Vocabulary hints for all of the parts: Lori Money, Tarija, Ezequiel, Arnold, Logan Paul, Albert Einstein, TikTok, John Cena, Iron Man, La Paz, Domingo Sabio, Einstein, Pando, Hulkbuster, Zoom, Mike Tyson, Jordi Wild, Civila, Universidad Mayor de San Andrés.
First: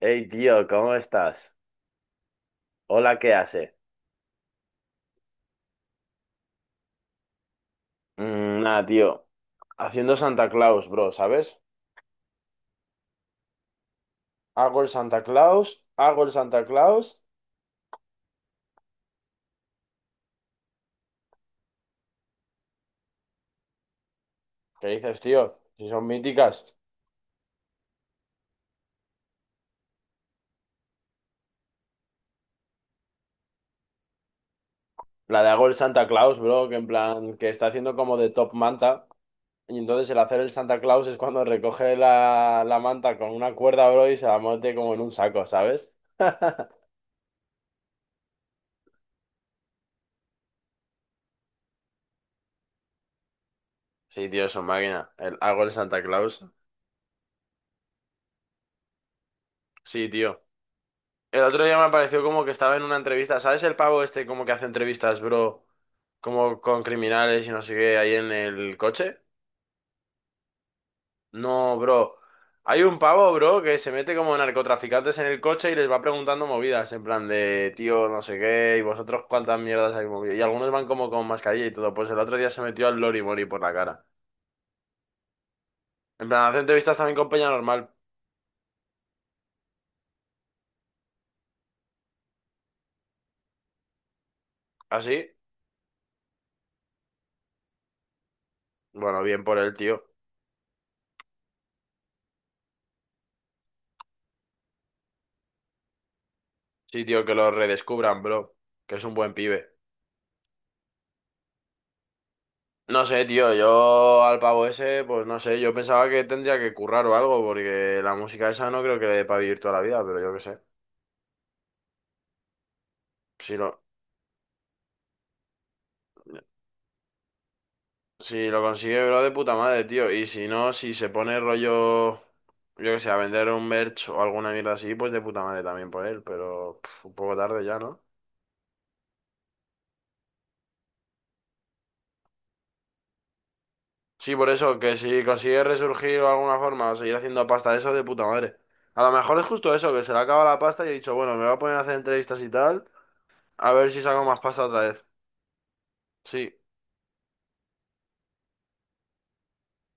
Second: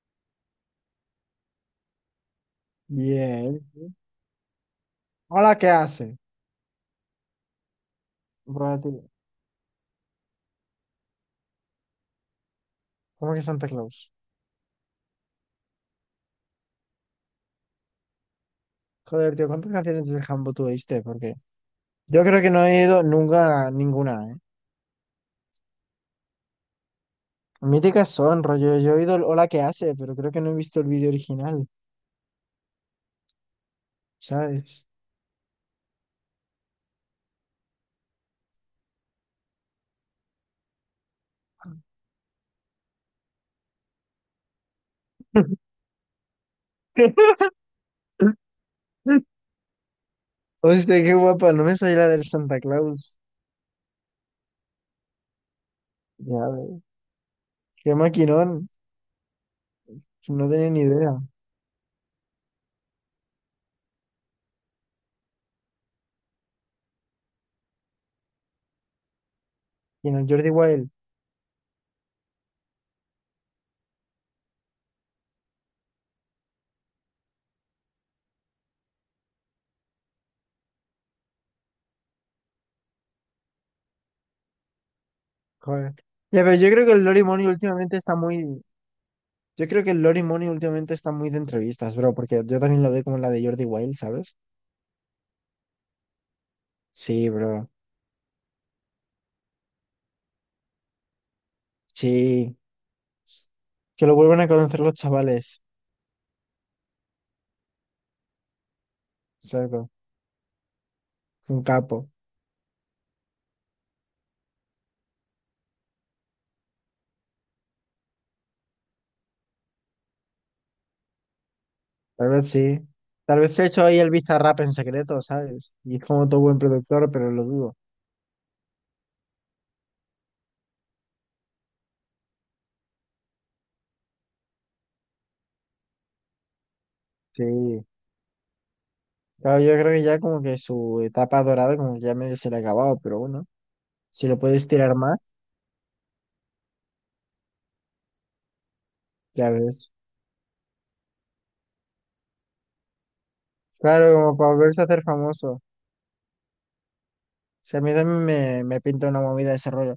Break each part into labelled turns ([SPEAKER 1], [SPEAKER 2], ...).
[SPEAKER 1] Hey, tío, ¿cómo estás? Hola, ¿qué
[SPEAKER 2] Bien.
[SPEAKER 1] hace?
[SPEAKER 2] Hola, ¿qué hace?
[SPEAKER 1] Mm,
[SPEAKER 2] Bro,
[SPEAKER 1] nada,
[SPEAKER 2] tío,
[SPEAKER 1] tío. Haciendo Santa Claus, bro, ¿sabes?
[SPEAKER 2] ¿cómo que Santa Claus?
[SPEAKER 1] Hago el Santa Claus, hago el Santa Claus.
[SPEAKER 2] Joder, tío, ¿cuántas canciones de Jambo tú oíste? Porque yo creo que no he ido nunca a ninguna, ¿eh?
[SPEAKER 1] ¿Qué dices, tío? Si son míticas.
[SPEAKER 2] Míticas son, rollo. Yo he oído el Hola, ¿qué hace? Pero creo que no he visto el vídeo original, ¿sabes?
[SPEAKER 1] La de hago el Santa Claus, bro, que en plan, que está haciendo como de top manta. Y entonces el hacer el Santa Claus es cuando recoge la manta con una cuerda, bro, y se la mete como en un saco, ¿sabes?
[SPEAKER 2] Hostia, qué guapa, no me sabía la del Santa Claus.
[SPEAKER 1] Sí, tío, es una máquina. El, hago el Santa Claus.
[SPEAKER 2] Ya ves, qué maquinón,
[SPEAKER 1] Sí, tío.
[SPEAKER 2] no tenía ni idea.
[SPEAKER 1] El otro día me pareció como que estaba en una entrevista. ¿Sabes el pavo este como que hace entrevistas, bro? Como con criminales y no sé qué, ahí en el coche.
[SPEAKER 2] Y no, el Jordi Wild,
[SPEAKER 1] No, bro. Hay un pavo, bro, que se mete como narcotraficantes en el coche y les va preguntando movidas, en plan de, tío, no sé qué, y vosotros cuántas mierdas hay movido. Y algunos van como con mascarilla y todo. Pues el otro día se metió al Lori Mori por la cara.
[SPEAKER 2] joder.
[SPEAKER 1] En
[SPEAKER 2] Ya,
[SPEAKER 1] plan,
[SPEAKER 2] pero
[SPEAKER 1] hace
[SPEAKER 2] yo creo que
[SPEAKER 1] entrevistas
[SPEAKER 2] el
[SPEAKER 1] también
[SPEAKER 2] Lori
[SPEAKER 1] con
[SPEAKER 2] Money
[SPEAKER 1] Peña normal.
[SPEAKER 2] últimamente está muy, yo creo que Lori Money últimamente está muy de entrevistas, bro, porque yo también lo veo como la de Jordi Wild, ¿sabes?
[SPEAKER 1] ¿Así?
[SPEAKER 2] Sí, bro.
[SPEAKER 1] Bueno, bien por él, tío.
[SPEAKER 2] Sí. Que lo vuelvan a conocer los chavales.
[SPEAKER 1] Sí, tío, que lo redescubran, bro. Que es un buen pibe.
[SPEAKER 2] Cerdo. Un capo.
[SPEAKER 1] No sé, tío, yo al pavo ese, pues no sé, yo pensaba que tendría que currar o algo, porque la música esa no creo que le dé para vivir toda la vida, pero yo qué sé.
[SPEAKER 2] Tal vez sí. Tal vez
[SPEAKER 1] Si
[SPEAKER 2] se ha
[SPEAKER 1] lo,
[SPEAKER 2] hecho ahí el rap en secreto, ¿sabes? Y es como todo buen productor, pero lo dudo.
[SPEAKER 1] si lo consigue, bro, de puta madre, tío. Y si no, si se pone rollo, yo qué sé, a vender un merch o alguna mierda así, pues de puta madre también por él, pero pf, un poco tarde ya,
[SPEAKER 2] Sí.
[SPEAKER 1] ¿no?
[SPEAKER 2] Claro, yo creo que ya como que su etapa dorada como que ya medio se le ha acabado, pero bueno. Si
[SPEAKER 1] Sí,
[SPEAKER 2] lo
[SPEAKER 1] por
[SPEAKER 2] puedes
[SPEAKER 1] eso,
[SPEAKER 2] tirar
[SPEAKER 1] que
[SPEAKER 2] más,
[SPEAKER 1] si consigue resurgir de alguna forma o seguir haciendo pasta, eso de puta madre. A lo mejor es
[SPEAKER 2] ya
[SPEAKER 1] justo
[SPEAKER 2] ves.
[SPEAKER 1] eso, que se le acaba la pasta y he dicho, bueno, me voy a poner a hacer entrevistas y tal, a ver si
[SPEAKER 2] Claro,
[SPEAKER 1] saco
[SPEAKER 2] como
[SPEAKER 1] más
[SPEAKER 2] para
[SPEAKER 1] pasta
[SPEAKER 2] volverse
[SPEAKER 1] otra
[SPEAKER 2] a hacer
[SPEAKER 1] vez.
[SPEAKER 2] famoso. O
[SPEAKER 1] Sí.
[SPEAKER 2] sea, a mí también me pinta una movida de ese rollo.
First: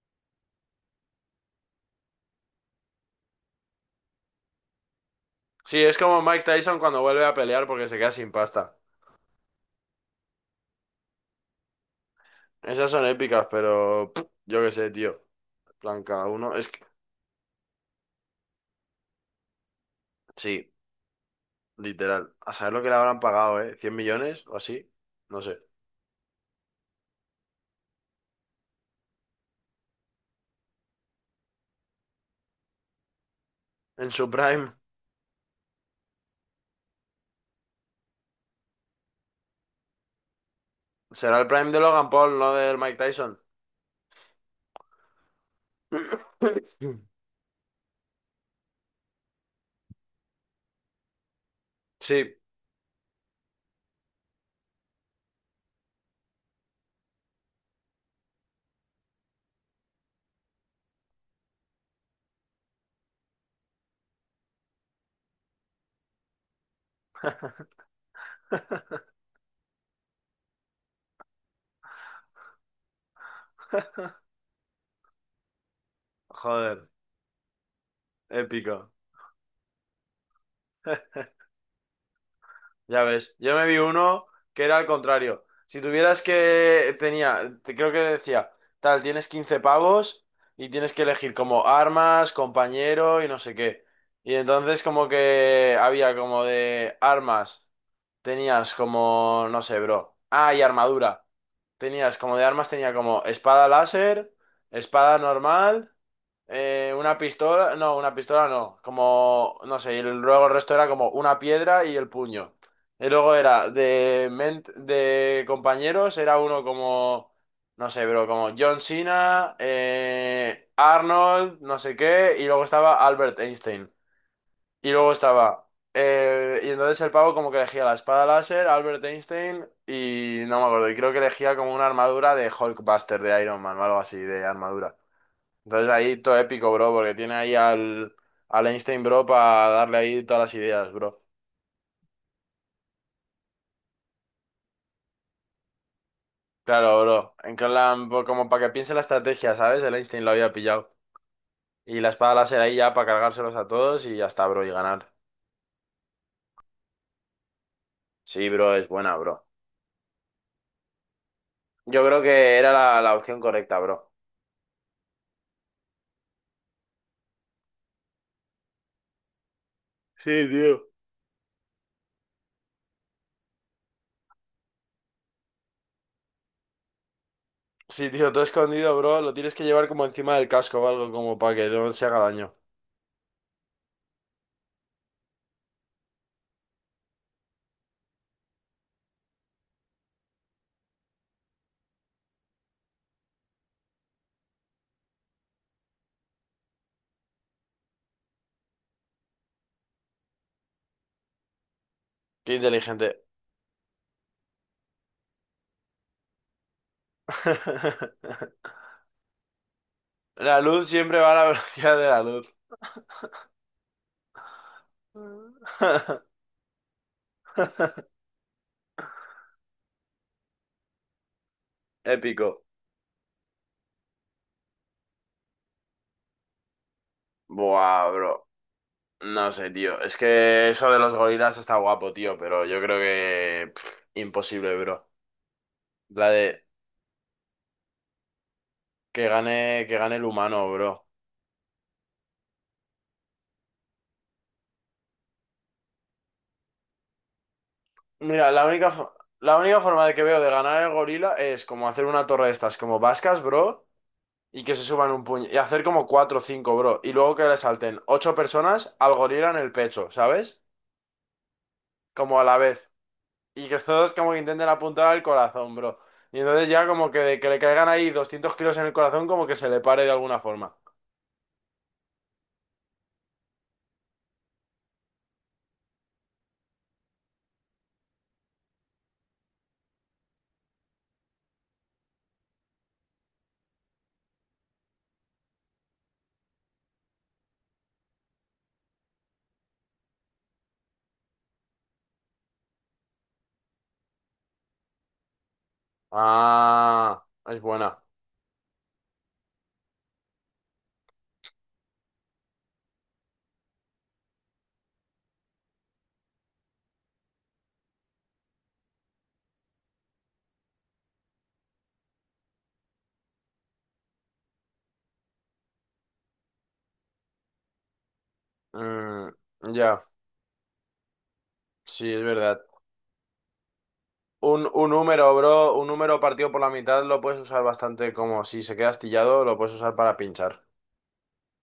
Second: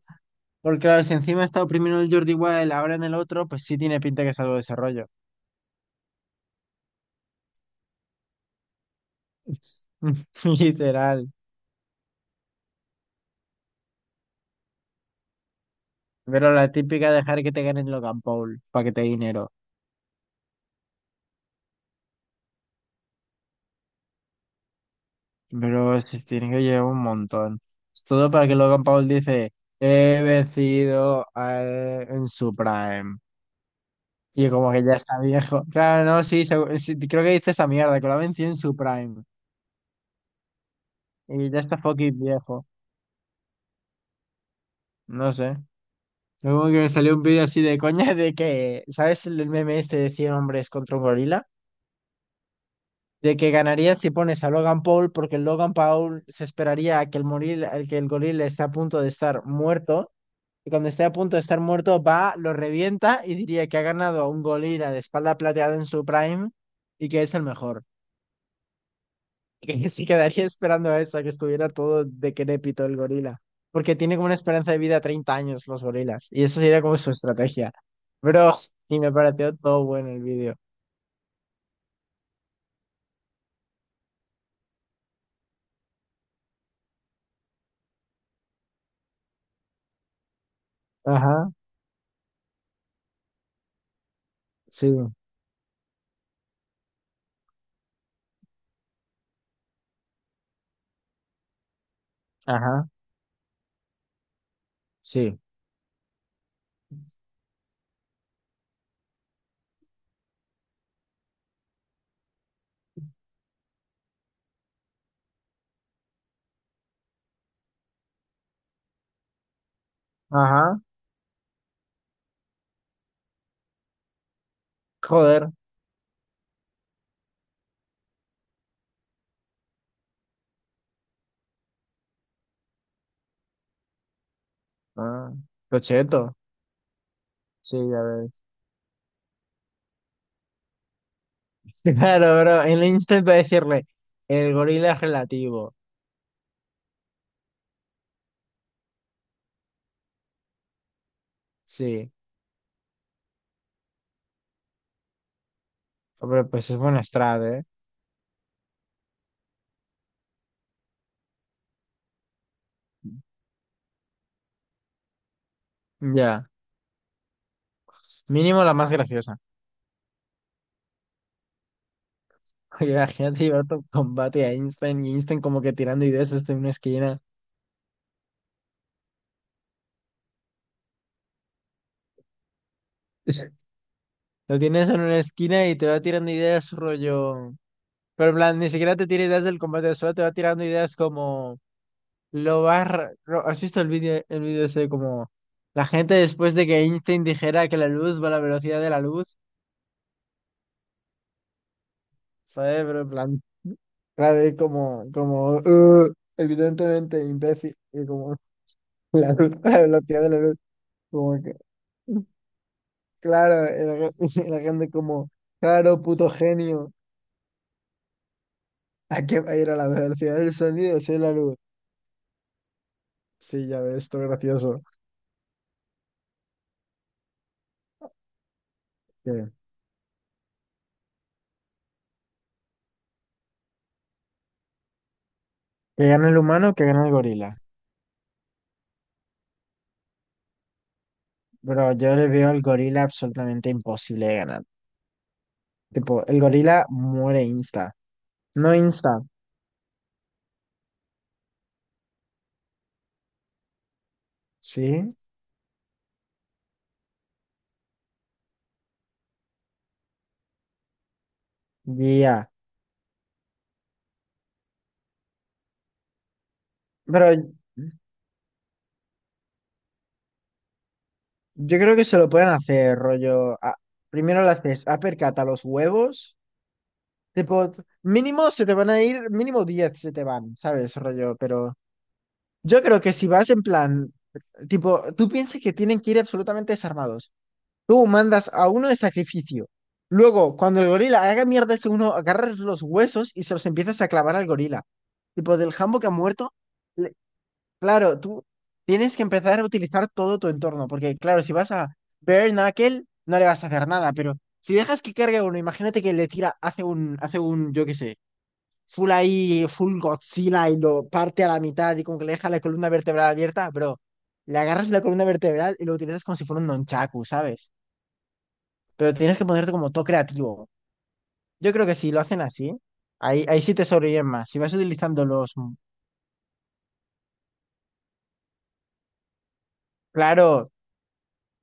[SPEAKER 2] Porque claro, si encima está oprimiendo el Jordi Wild, ahora en el otro, pues sí tiene pinta que es algo de desarrollo.
[SPEAKER 1] Sí, es como Mike Tyson cuando vuelve a pelear porque se queda sin pasta.
[SPEAKER 2] Literal.
[SPEAKER 1] Esas son épicas, pero pff, yo qué sé, tío. En plan, cada
[SPEAKER 2] Pero
[SPEAKER 1] uno. Es
[SPEAKER 2] la
[SPEAKER 1] que,
[SPEAKER 2] típica dejar que te ganen Logan Paul para que te dé dinero.
[SPEAKER 1] sí, literal. A saber lo que le habrán pagado, ¿eh? ¿100 millones o así? No sé.
[SPEAKER 2] Pero se tiene que llevar un montón. Es todo para que Logan Paul dice, he vencido en su prime.
[SPEAKER 1] En su
[SPEAKER 2] Y como
[SPEAKER 1] prime.
[SPEAKER 2] que ya está viejo. Claro, no, sí, sí, creo que dice esa mierda, que lo ha vencido en su prime.
[SPEAKER 1] Será el
[SPEAKER 2] Y ya
[SPEAKER 1] prime
[SPEAKER 2] está
[SPEAKER 1] de Logan
[SPEAKER 2] fucking
[SPEAKER 1] Paul, no
[SPEAKER 2] viejo.
[SPEAKER 1] del Mike Tyson.
[SPEAKER 2] No sé. Yo como que me salió un vídeo así de coña de que, ¿sabes el meme este de 100 hombres contra un gorila?
[SPEAKER 1] Sí,
[SPEAKER 2] De que ganarías si pones a Logan Paul porque el Logan Paul se esperaría a que al que el gorila está a punto de estar muerto y cuando esté a punto de estar muerto va, lo revienta y diría que ha ganado a un gorila de espalda plateada en su prime y que es el mejor. Que sí quedaría esperando a eso, a que estuviera todo decrépito el gorila. Porque tiene como una esperanza de vida de 30 años los gorilas. Y eso sería
[SPEAKER 1] joder,
[SPEAKER 2] como su estrategia. Bro,
[SPEAKER 1] épico.
[SPEAKER 2] y me pareció todo bueno el vídeo.
[SPEAKER 1] Ya ves, yo me vi uno que era al contrario. Si tuvieras que, tenía, creo que decía, tal, tienes 15 pavos y tienes que elegir
[SPEAKER 2] Ajá,
[SPEAKER 1] como armas, compañero y no sé qué. Y entonces
[SPEAKER 2] sí,
[SPEAKER 1] como que había como de armas. Tenías como, no sé, bro. Ah, y armadura. Tenías como de armas,
[SPEAKER 2] ajá,
[SPEAKER 1] tenía como espada láser, espada
[SPEAKER 2] sí,
[SPEAKER 1] normal, una pistola no, como, no sé, y luego el resto era como una piedra y el puño. Y luego era de, de compañeros, era uno como, no sé, bro, como John Cena,
[SPEAKER 2] ajá,
[SPEAKER 1] Arnold, no sé qué, y luego estaba Albert Einstein. Y luego
[SPEAKER 2] joder,
[SPEAKER 1] estaba. Eh, y entonces el pavo como que elegía la espada láser, Albert Einstein y no me acuerdo. Y creo que elegía como una armadura de Hulkbuster, de Iron Man o algo así, de armadura.
[SPEAKER 2] ah,
[SPEAKER 1] Entonces ahí
[SPEAKER 2] cocheto,
[SPEAKER 1] todo épico, bro, porque tiene ahí
[SPEAKER 2] sí, ya
[SPEAKER 1] al,
[SPEAKER 2] ves.
[SPEAKER 1] al Einstein, bro, para darle ahí todas las ideas, bro.
[SPEAKER 2] Claro, bro, en el instant para decirle, el gorila es relativo,
[SPEAKER 1] Claro, bro. En plan, como para que piense la estrategia, ¿sabes? El Einstein lo había pillado. Y la
[SPEAKER 2] sí,
[SPEAKER 1] espada láser ahí ya para cargárselos a todos y ya está, bro, y ganar.
[SPEAKER 2] hombre, pues es buena strat, ¿eh?
[SPEAKER 1] Sí, bro, es buena, bro. Yo creo que era la opción correcta, bro.
[SPEAKER 2] Ya, mínimo la más graciosa.
[SPEAKER 1] Sí, tío.
[SPEAKER 2] Oye, imagínate llevar tu combate a Einstein y Einstein como que tirando ideas hasta en una esquina.
[SPEAKER 1] Sí, tío, todo escondido, bro. Lo tienes que llevar como encima del casco o algo, como para que no se haga daño.
[SPEAKER 2] Lo tienes en una esquina y te va tirando ideas, rollo. Pero en plan, ni siquiera te tira ideas del combate, solo te va tirando ideas como lo vas. ¿Has visto el vídeo ese como la gente después de que Einstein dijera que la luz va a la velocidad de la luz?
[SPEAKER 1] Qué
[SPEAKER 2] ¿Sabes? Pero en
[SPEAKER 1] inteligente.
[SPEAKER 2] plan, claro, y evidentemente, imbécil", y como la luz, la velocidad de la luz,
[SPEAKER 1] La luz siempre va a
[SPEAKER 2] como
[SPEAKER 1] la
[SPEAKER 2] que.
[SPEAKER 1] velocidad de la luz.
[SPEAKER 2] Claro, el la gente como, claro, puto genio, hay que ir a la velocidad del sonido, sí, la luz.
[SPEAKER 1] Épico.
[SPEAKER 2] Sí, ya ves, esto es gracioso.
[SPEAKER 1] Buah, bro.
[SPEAKER 2] Que,
[SPEAKER 1] No sé, tío. Es que eso de los gorilas está guapo, tío, pero yo creo que pff, imposible, bro.
[SPEAKER 2] que gane
[SPEAKER 1] La
[SPEAKER 2] el
[SPEAKER 1] de
[SPEAKER 2] humano, que gane el gorila.
[SPEAKER 1] que gane el humano, bro.
[SPEAKER 2] Pero yo le veo al gorila absolutamente imposible de ganar. Tipo, el gorila muere insta.
[SPEAKER 1] Mira, la
[SPEAKER 2] No
[SPEAKER 1] única,
[SPEAKER 2] insta,
[SPEAKER 1] la única forma de que veo de ganar el gorila es como hacer una torre de estas como vascas, bro. Y que se
[SPEAKER 2] ¿sí?
[SPEAKER 1] suban un puño. Y hacer como cuatro o cinco, bro. Y luego que le salten ocho personas al gorila en el pecho, ¿sabes? Como a
[SPEAKER 2] Guía.
[SPEAKER 1] la vez. Y que todos como que intenten apuntar al corazón, bro. Y entonces ya como que,
[SPEAKER 2] Pero
[SPEAKER 1] de que le caigan ahí 200 kilos en el corazón, como que se le pare de alguna forma.
[SPEAKER 2] yo creo que se lo pueden hacer, rollo. Primero le haces uppercut a los huevos. Tipo, mínimo se te van a ir, mínimo 10 se te van, ¿sabes? Rollo, pero yo creo que si vas en plan, tipo, tú piensas que tienen que ir absolutamente desarmados. Tú mandas a uno de sacrificio. Luego, cuando el gorila haga mierda ese uno, agarras los huesos y se los empiezas a clavar al gorila. Tipo, del jambo que ha muerto, le-
[SPEAKER 1] Ah, es buena.
[SPEAKER 2] claro, tú tienes que empezar a utilizar todo tu entorno. Porque, claro, si vas a Bare Knuckle, no le vas a hacer nada. Pero si dejas que cargue a uno, imagínate que le tira, hace un, yo qué sé, full ahí, full Godzilla y lo parte a la mitad y como que le deja la columna vertebral abierta, bro. Le agarras la columna vertebral y lo utilizas como si fuera un nonchaku, ¿sabes? Pero
[SPEAKER 1] Mm,
[SPEAKER 2] tienes que ponerte como todo
[SPEAKER 1] ya,
[SPEAKER 2] creativo. Yo creo que si
[SPEAKER 1] sí,
[SPEAKER 2] lo
[SPEAKER 1] es
[SPEAKER 2] hacen
[SPEAKER 1] verdad.
[SPEAKER 2] así, ahí, ahí sí te sobreviven más. Si
[SPEAKER 1] Un,
[SPEAKER 2] vas
[SPEAKER 1] un
[SPEAKER 2] utilizando
[SPEAKER 1] número, bro,
[SPEAKER 2] los...
[SPEAKER 1] un número partido por la mitad lo puedes usar bastante como si se queda astillado, lo puedes usar para pinchar.
[SPEAKER 2] Claro,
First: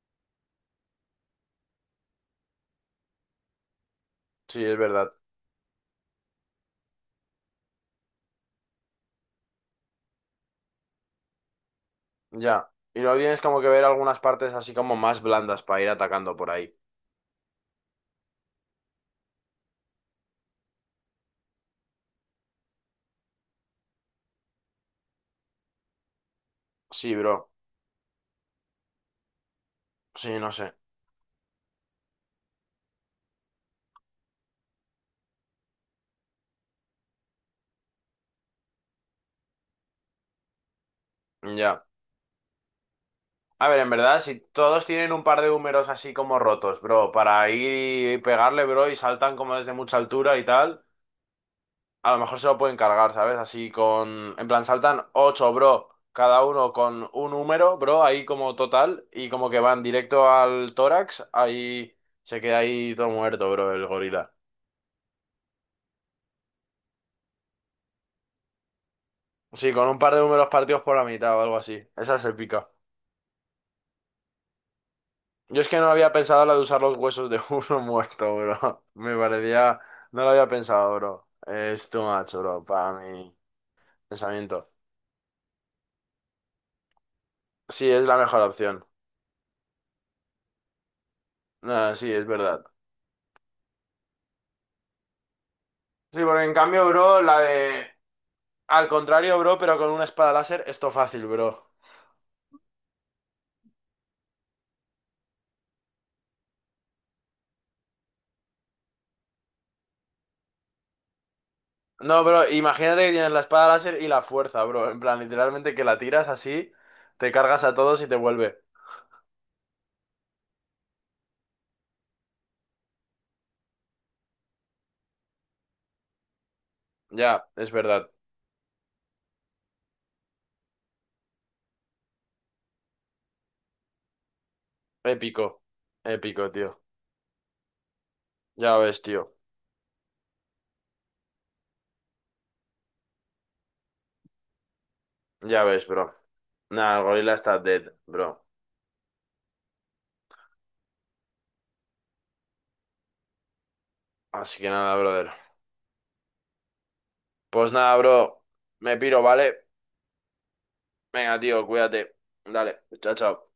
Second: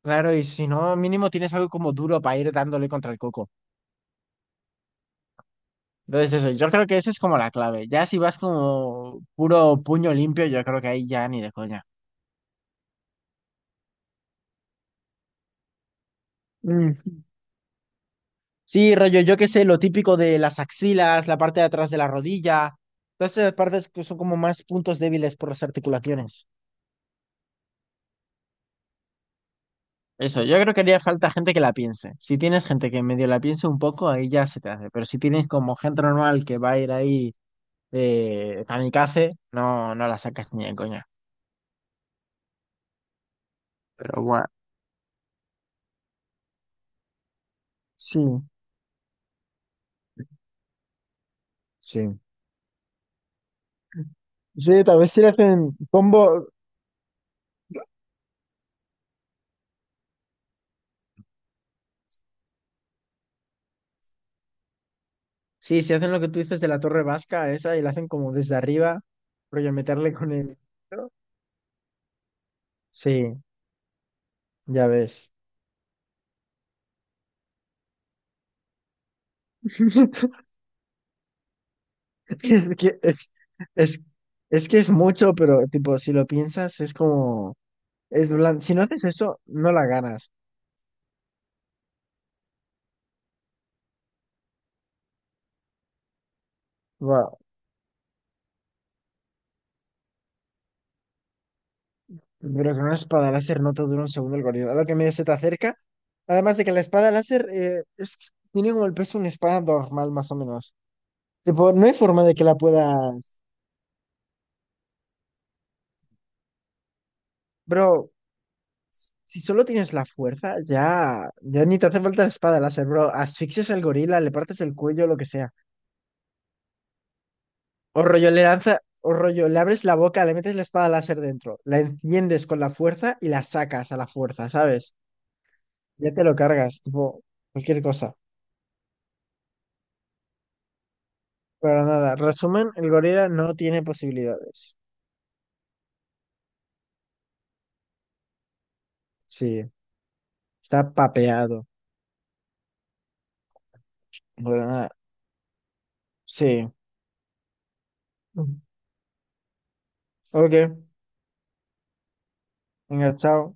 [SPEAKER 2] claro, y si no, mínimo tienes algo como duro para ir dándole contra el coco.
[SPEAKER 1] Sí, es verdad.
[SPEAKER 2] Entonces eso, yo creo que esa es como la clave. Ya si vas como puro puño limpio, yo creo que ahí ya ni de coña.
[SPEAKER 1] Ya. Y luego tienes como que ver algunas partes así como más blandas para ir atacando por ahí.
[SPEAKER 2] Sí, rollo, yo qué sé, lo típico de las axilas, la parte de atrás de la rodilla, todas esas partes que son como más puntos débiles por las articulaciones.
[SPEAKER 1] Sí, bro. Sí,
[SPEAKER 2] Eso,
[SPEAKER 1] no
[SPEAKER 2] yo
[SPEAKER 1] sé.
[SPEAKER 2] creo que haría falta gente que la piense. Si tienes gente que medio la piense un poco, ahí ya se te hace. Pero si tienes como gente normal que va a ir ahí kamikaze, no, no la sacas ni de coña.
[SPEAKER 1] Ya. A ver, en verdad,
[SPEAKER 2] Pero
[SPEAKER 1] si
[SPEAKER 2] bueno,
[SPEAKER 1] todos tienen un par de húmeros así como rotos, bro, para ir y
[SPEAKER 2] sí,
[SPEAKER 1] pegarle, bro, y saltan como desde mucha altura y tal, a
[SPEAKER 2] sí.
[SPEAKER 1] lo mejor se lo pueden cargar, ¿sabes? Así con... En plan,
[SPEAKER 2] Sí, tal
[SPEAKER 1] saltan
[SPEAKER 2] vez si le
[SPEAKER 1] ocho,
[SPEAKER 2] hacen
[SPEAKER 1] bro, cada
[SPEAKER 2] combo.
[SPEAKER 1] uno con un húmero, bro, ahí como total, y como que van directo al tórax, ahí se queda ahí todo muerto, bro, el gorila.
[SPEAKER 2] Sí, si hacen lo que tú dices de la torre vasca, esa, y la hacen como desde arriba, rollo
[SPEAKER 1] Sí, con un
[SPEAKER 2] meterle
[SPEAKER 1] par de
[SPEAKER 2] con
[SPEAKER 1] números
[SPEAKER 2] el.
[SPEAKER 1] partidos por la mitad o algo así. Esa se pica.
[SPEAKER 2] Sí. Ya ves.
[SPEAKER 1] Yo es que no había pensado la de usar los huesos de uno muerto, bro. Me parecía... No lo había pensado, bro. Es too much, bro,
[SPEAKER 2] Es
[SPEAKER 1] para
[SPEAKER 2] que es,
[SPEAKER 1] mi
[SPEAKER 2] es, es
[SPEAKER 1] pensamiento.
[SPEAKER 2] que es mucho, pero tipo, si lo piensas, es como,
[SPEAKER 1] Sí, es la mejor
[SPEAKER 2] si no
[SPEAKER 1] opción.
[SPEAKER 2] haces eso, no la ganas.
[SPEAKER 1] No, sí, es verdad. Sí, porque en cambio, bro,
[SPEAKER 2] Wow.
[SPEAKER 1] la de... Al contrario, bro, pero con una espada láser, esto fácil, bro.
[SPEAKER 2] Pero con una espada láser no te dura un segundo el gorila. A lo que medio se te acerca. Además de que la espada láser es, tiene como el peso de una espada normal, más o menos. Tipo, no hay
[SPEAKER 1] No,
[SPEAKER 2] forma de que
[SPEAKER 1] bro,
[SPEAKER 2] la
[SPEAKER 1] imagínate que tienes
[SPEAKER 2] puedas.
[SPEAKER 1] la espada láser y la fuerza, bro. En plan, literalmente que la tiras así, te cargas a todos y
[SPEAKER 2] Bro,
[SPEAKER 1] te vuelve.
[SPEAKER 2] si solo tienes la fuerza, ya, ya ni te hace falta la espada láser, bro. Asfixias al gorila, le partes el cuello, lo que sea.
[SPEAKER 1] Ya, es
[SPEAKER 2] O
[SPEAKER 1] verdad.
[SPEAKER 2] rollo, le lanza, o rollo, le abres la boca, le metes la espada láser dentro, la enciendes con la fuerza y la sacas a la fuerza, ¿sabes?
[SPEAKER 1] Épico,
[SPEAKER 2] Ya te lo
[SPEAKER 1] épico, tío.
[SPEAKER 2] cargas, tipo, cualquier cosa.
[SPEAKER 1] Ya ves, tío.
[SPEAKER 2] Pero nada, resumen, el gorila no tiene posibilidades.
[SPEAKER 1] Ya ves, bro. Nada, el gorila está dead, bro.
[SPEAKER 2] Sí, está papeado. Pero
[SPEAKER 1] Así que
[SPEAKER 2] nada,
[SPEAKER 1] nada, brother.
[SPEAKER 2] sí.
[SPEAKER 1] Pues nada, bro. Me piro, ¿vale?
[SPEAKER 2] Ok,
[SPEAKER 1] Venga, tío, cuídate. Dale,
[SPEAKER 2] venga,
[SPEAKER 1] chao, chao.
[SPEAKER 2] chao.